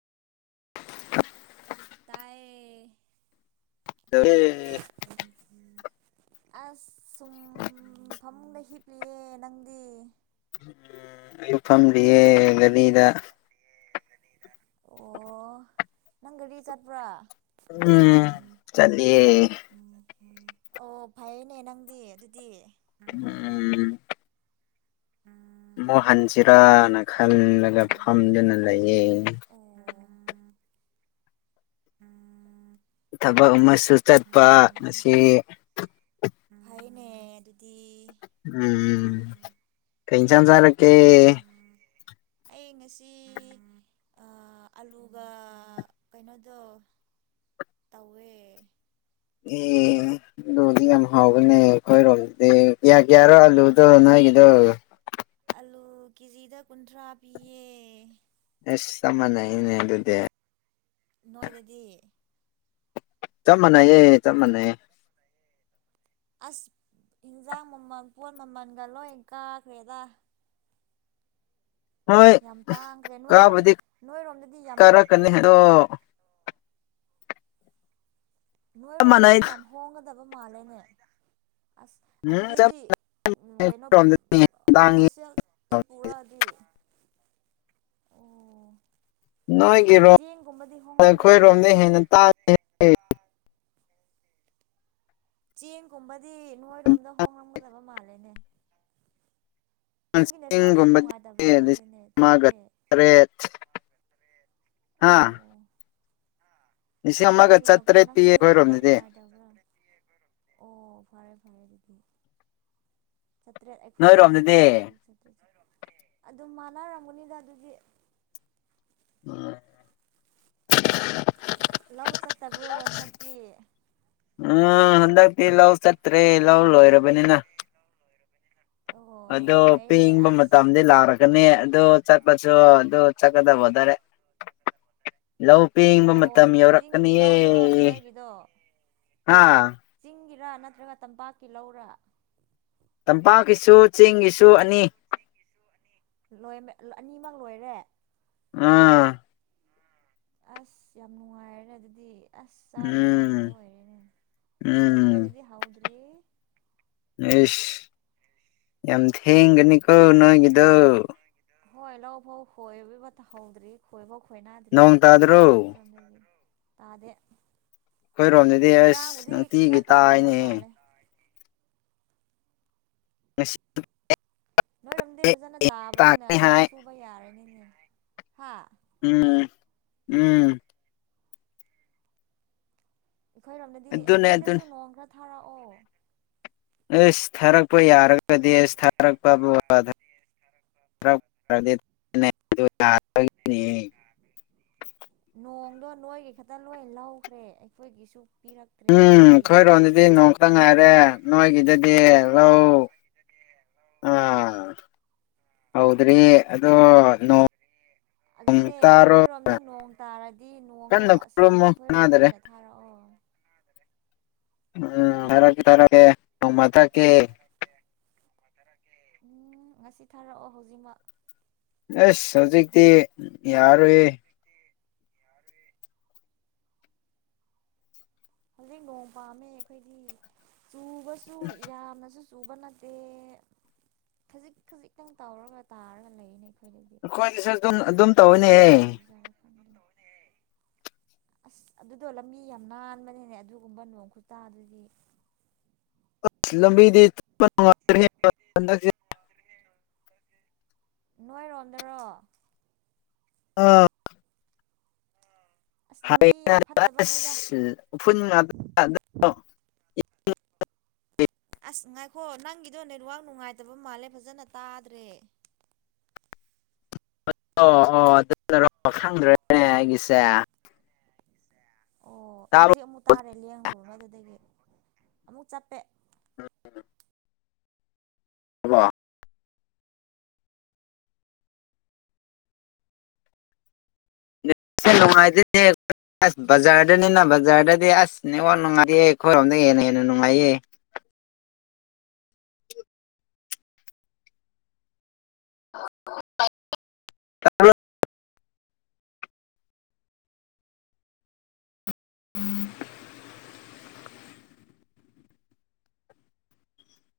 [unintelligible] ꯇꯥꯏꯌꯦ ꯗꯌꯦ [unintelligible] ꯑꯁ ꯁꯨꯝ ꯐꯃꯨꯡꯗ ꯍꯤꯞꯂꯤꯌꯦ ꯅꯪꯗꯤ ꯂꯨꯞ ꯐꯝꯂꯤꯌꯦ ꯒꯂꯤꯗ ꯑꯣ ꯅꯪ ꯒꯥꯔꯤ ꯆꯠꯄ꯭ꯔꯥ ꯎꯝ ꯆꯂꯤꯌꯦ ꯑꯣ ꯐꯩꯅꯦ ꯅꯪꯗꯤ ꯑꯗꯨꯗꯤ ꯎꯝ [unintelligible] ꯃꯨꯛ ꯍꯟꯁꯤꯔꯥꯅ ꯈꯜꯂꯒ ꯐꯝꯗꯨꯅ ꯂꯩꯌꯦ ꯑꯣ [inaudible] ꯊꯕꯛ ꯑꯃꯁꯨ ꯆꯠꯄ ꯑꯁꯤ ꯐꯩꯌꯦꯅꯦ ꯑꯗꯨꯗꯤ ꯎꯝ ꯀꯩ ꯏꯟꯁꯥꯡ ꯆꯥꯔꯀꯦ ꯑꯩ ꯉꯁꯤ ꯑꯥ ꯑꯂꯨꯒ ꯀꯩꯅꯣꯗꯣ ꯇꯧꯋꯦ ꯑꯦ ꯑꯂꯨꯗꯤ ꯌꯥꯝ ꯍꯥꯎꯕꯅꯤ ꯑꯩꯈꯣꯏꯔꯣꯝꯗꯤ ꯀꯌꯥ ꯀꯌꯥꯔꯣ ꯑꯂꯨꯗꯣ ꯅꯣꯏꯒꯤꯗꯣ ꯑꯂꯨ ꯀꯦꯖꯤꯗ ꯀꯨꯟꯊ꯭ꯔꯥ ꯄꯤꯌꯦ ꯑꯦꯁ ꯆꯞ ꯃꯅꯩꯏꯅꯦ ꯑꯗꯨꯗꯤ ꯅꯣꯏꯗꯗꯤ ꯆꯃꯅꯩꯌꯦ ꯆꯞꯃꯅꯩꯌꯦ ꯑꯁ ꯍꯤꯟꯖꯥꯡ ꯃꯃꯜ ꯄꯣꯠ ꯃꯃꯟꯒ ꯂꯣꯏ ꯀꯥꯈ꯭ꯔꯦꯗ ꯍꯣꯏ ꯌꯥꯝ ꯇꯥꯡꯈ꯭ꯔꯦ ꯅꯣꯏꯔꯣꯝ ꯀꯥꯕꯨꯗꯤ ꯅꯣꯏꯔꯣꯝꯗꯗꯤ ꯌꯥꯝ ꯀꯔꯛ ꯀꯅꯤ ꯑꯣ ꯆꯞ ꯅꯣꯏꯔꯣꯝꯗꯗꯤ ꯃꯥꯟꯅꯩ ꯌꯥꯝ ꯍꯣꯡꯒꯗꯕ ꯃꯥꯜꯂꯦꯅꯦ ꯑꯁ ꯎꯝ ꯆꯞ ꯑꯗꯨꯗꯤ ꯎ ꯃꯥꯟꯅꯩ ꯀꯩꯅꯣ ꯑꯩꯈꯣꯏꯔꯣꯝꯗꯗꯤ ꯇꯥꯡꯉꯤ ꯍꯣꯜꯁꯦꯜ ꯄꯨꯔꯗꯤ ꯑꯣ ꯅꯣꯏꯒꯤꯔꯣꯝ ꯆꯦꯡꯒꯨꯝꯕꯗꯤ ꯍꯣꯡꯂꯝꯒꯅꯤ ꯑꯩꯈꯣꯏꯔꯣꯝꯗ ꯍꯦꯟꯅ ꯆꯦꯡꯒꯨꯝꯕꯗꯤ ꯅꯣꯏꯔꯣꯝꯗ ꯍꯣꯡꯉꯝꯒꯗꯕ ꯃꯥꯜꯂꯦꯅꯦ ꯅꯪꯒꯤ ꯅꯦꯠꯋꯥꯛꯁꯦ ꯒꯨꯝꯕꯗꯤ ꯅꯨꯡꯉꯥꯏꯇꯕ꯭ꯔꯥ ꯂꯤꯁꯤꯡ ꯈꯪꯗꯦꯅꯦ ꯑꯃꯒ ꯆꯞꯄꯦ ꯇꯔꯦꯠ ꯍꯥꯥ ꯑꯣ ꯅꯪꯒꯤ ꯅ ꯅꯪꯁꯤ ꯁꯦ ꯅꯦꯠꯋꯥꯛ ꯑꯩꯈꯣꯏꯔꯣꯝꯗꯗꯤ ꯅꯨꯉꯥꯢ ꯑꯣ ꯐꯔꯦ ꯐꯔꯦ ꯑꯗꯨꯗꯤ ꯆꯥꯇ꯭ꯔꯦꯠ ꯑꯩꯈꯣꯏꯔꯣꯝꯗꯗꯤ ꯅꯣꯏꯔꯣꯝꯗꯗꯤ ꯆꯥꯇ꯭ꯔꯨ ꯆꯥꯇ꯭ꯔꯦꯠ ꯑꯗꯨꯝ ꯃꯥꯟꯅꯔꯝꯒꯅꯤꯗ ꯑꯗꯨꯗꯤ ꯎ ꯂꯧ ꯆꯠꯇꯕ꯭ꯔꯣ ꯍꯟꯗꯛꯇꯤ ꯎ ꯍꯟꯗꯛꯇꯤ ꯂꯧ ꯆꯠ ꯑꯣ ꯐꯥꯏꯅꯦ ꯑꯁ ꯑ ꯑꯗꯣ ꯏꯪꯕ ꯄꯦꯡꯕ ꯃꯇꯝꯗ ꯃꯇꯝꯗꯤ ꯂꯥꯛꯔꯛꯀꯅꯤ ꯂꯥꯛꯔꯒꯗꯤ ꯑꯗꯣ ꯑꯗꯨ ꯑꯗꯨ ꯆꯠꯄꯁꯨ ꯆꯠꯀꯗꯕ ꯑꯗꯨ ꯑꯣꯏꯇꯥꯔꯦ ꯆꯠꯀꯗ ꯍꯣꯠꯅꯔꯦ ꯂꯧ ꯄꯦꯡꯕ ꯑꯣ ꯃꯇꯝ ꯆꯤꯡꯒꯤ ꯌꯧꯔꯛꯀꯅꯤꯌꯦ ꯂꯧꯗꯨꯔꯣ ꯅꯣꯏꯒꯤꯗꯣ ꯑꯥ ꯆꯤꯡꯒꯤꯔꯥ ꯅꯠꯇ꯭ꯔꯒ ꯇꯝꯄꯥꯛꯀꯤ ꯂꯧꯔ ꯇꯝꯄꯥꯛꯀꯤꯁꯨ ꯆꯤꯡꯒꯤꯁꯨ ꯑꯅꯤ ꯇꯝꯄꯥꯛꯒꯤꯁꯨ ꯆꯦꯡꯒꯤꯁꯨ ꯑꯅꯤꯃꯛ ꯂꯣꯏꯔꯦ ꯎꯝ ꯑꯁ ꯌꯥꯝ ꯅꯨꯡꯉꯥꯏꯔꯦ ꯑꯗꯨꯗꯤ ꯑꯁ ꯎꯝ ꯆꯥꯅꯤꯡꯉꯥꯏꯈꯛꯇ ꯑꯣꯏꯔꯦꯅꯦ ꯎꯝ ꯑꯩꯈꯣꯏꯗꯗꯤ ꯍꯧꯗ꯭ꯔꯤ ꯏꯁ ꯌꯥꯝ ꯊꯦꯡꯒꯅꯤꯀꯣ ꯅꯣꯏꯒꯤꯗꯨꯣ ꯍꯣꯏ ꯂꯧ ꯐꯥꯎ ꯈꯣꯏꯕ ꯍꯧꯗ꯭ꯔꯤ ꯈꯣꯏꯕ ꯅꯣꯡ ꯈꯣꯏꯅꯥꯗ꯭ꯔꯤꯗ ꯇꯥꯗ꯭ꯔꯣ ꯇꯥꯗꯦ ꯑꯩꯈꯣꯏꯔꯣꯝꯗꯗꯤ ꯑꯁ ꯉꯔꯥꯡꯕꯨꯗꯤ ꯈꯔ ꯅꯨꯡꯇꯤꯒꯤ ꯇꯥꯔꯝꯕ ꯇꯥꯏꯅꯦ ꯃꯥꯜꯂꯦ ꯉꯁꯤ ꯅꯣꯏꯔꯣꯝꯗꯤ ꯐꯖꯅ ꯇꯥꯕꯅꯤꯅ ꯇꯥꯒꯅꯤ ꯂꯧ ꯍꯥꯏ ꯁꯨꯕ ꯌꯥꯔꯅꯤꯅꯦ ꯍꯥ ꯎꯝ ꯎꯝ ꯑꯩꯈꯣꯏꯔꯣꯝꯗꯗꯤ ꯑꯗꯨꯅꯦ ꯑꯩꯈꯣꯏꯗꯁꯨ ꯑꯗꯨꯅꯦ ꯅꯣꯡ ꯈꯔ ꯊꯥꯔꯛꯑꯣ ꯑꯩꯁꯁ ꯊꯥꯔꯛꯄ ꯌꯥꯔ [unintelligible] ꯑꯦꯁ ꯊꯥꯔꯛꯄꯕꯨ [unintelligible] [unintelligible] ꯅꯣꯡꯗꯣ ꯅꯣꯏꯒꯤ ꯈꯛꯇ ꯂꯣꯏ ꯂꯧꯈ꯭ꯔꯦ ꯑꯩꯈꯣꯏꯒꯤꯁꯨ ꯄꯤꯔꯛ ꯎꯝ ꯈꯣꯏꯔꯣꯝꯗꯗꯤ ꯅꯣꯡ ꯇꯥ ꯉꯥꯏꯔꯦ ꯅꯣꯏꯒꯤꯗꯗꯤ ꯂꯧ ꯑꯥ ꯍꯧꯗ꯭ꯔꯤ ꯑꯗꯣ ꯅꯣ ꯑꯗꯨꯅꯦ ꯅꯣꯏꯔꯣꯝꯗ ꯅꯣꯡ ꯇꯥꯔꯗꯤ ꯅꯣꯡꯗꯣ ꯀꯟꯅ ꯑꯁꯤ ꯈꯨꯔꯨꯝꯃꯣ ꯑꯩꯈꯣꯏꯔꯣꯝꯗ ꯀꯅꯥꯗꯔꯦ ꯑꯣꯏꯅ ꯊꯥꯔꯛꯑꯣ ꯎꯝ ꯍꯥ ꯊꯥꯔꯛꯀꯦ ꯊꯥꯔꯛꯀꯦ ꯅꯣꯡꯃ ꯊꯛꯀꯦ ꯊꯛꯀꯦ ꯅꯣꯡꯃꯥ ꯊꯔꯛꯀꯦ ꯎꯝ ꯉꯁꯤ ꯊꯥꯔꯛꯑꯣ ꯍꯧꯖꯤꯛꯃꯛ ꯑꯁ ꯍꯧꯖꯤꯛꯇꯤ ꯌꯥꯔꯣꯏꯌꯦ ꯇꯤ ꯌꯥꯔꯣꯏꯌꯦ ꯍꯧꯖꯤꯛ ꯅꯣꯡ ꯄꯥꯝꯃꯦ ꯑꯩꯈꯣꯏꯗꯤ ꯆꯨꯕꯁꯨ ꯌꯥꯝꯅꯁꯨ ꯆꯨꯕ ꯅꯠꯇꯦ ꯈꯖꯤꯛ ꯈꯖꯤꯛꯇꯪ ꯇꯧꯔꯒ ꯇꯥꯔꯒ ꯂꯩꯅꯦ ꯑꯩꯈꯣꯏꯗꯗꯤ ꯑꯩꯈꯣꯏꯒꯤꯁꯨ ꯑꯗꯨꯝ ꯑꯗꯨꯝ ꯀꯃꯥꯏꯅ ꯇꯧꯋꯦꯅꯦꯍꯦ [unintelligible] [unintelligible] ꯑꯁ ꯑꯗꯨꯗꯣ ꯂꯝꯕꯤ ꯌꯥꯝ ꯅꯥꯟꯕꯅꯦꯅꯦ ꯑꯗꯨꯒꯨꯝꯕ ꯅꯣꯡ ꯈꯨꯇꯥꯗꯨꯗꯤ [unintelligible] ꯂꯝꯕꯤꯗꯤ ꯅꯨꯡꯉꯥꯏꯇ꯭ꯔꯦ ꯂꯝꯕꯤꯗꯤ ꯍꯟꯗꯛꯁꯦ [unintelligible] ꯅꯣꯏꯔꯣꯝꯗꯔꯣ ꯑꯥ ꯑꯁ ꯂꯝꯕꯤ ꯌꯥꯝ ꯐꯠꯇꯕꯅꯦꯗ [unintelligible] ꯎꯐꯨꯜ [unintelligible] ꯑꯁ ꯉꯥꯏꯈꯣ ꯅꯪꯒꯤꯗꯣ ꯅꯦꯠꯋꯥꯔꯛ ꯅꯨꯡꯉꯥꯏꯇꯕ ꯃꯥꯜꯂꯦ ꯐꯖꯅ ꯇꯥꯗ꯭ꯔꯦ ꯑꯣ ꯑꯣ ꯑꯗꯨꯅꯔꯣ ꯈꯪꯗ꯭ꯔꯦꯅꯦ ꯑꯩꯒꯤꯁꯦ ꯑꯣ ꯇꯥꯕ꯭ꯔꯣ ꯍꯧꯖꯤꯛ ꯑꯃꯨꯛ ꯇꯥꯔꯦ ꯂꯦꯡꯉꯨꯕꯗꯨꯗꯒꯤ ꯑꯃꯨꯛ ꯆꯞꯄꯦ [unintelligible] [unintelligible] ꯅꯦꯠꯁꯦ ꯅꯨꯡꯉꯥꯏꯗꯦꯅꯦ ꯑꯁ ꯕꯖꯥꯔꯗꯅꯤꯅ ꯕꯖꯥꯔꯗꯗꯤ ꯑꯁ ꯅꯦꯠꯋꯥꯔꯛ [unintelligible] ꯑꯩꯈꯣꯏꯔꯣꯝꯅ ꯍꯦꯟꯅ ꯍꯦꯟꯅ ꯅꯨꯡꯉꯥꯏꯌꯦ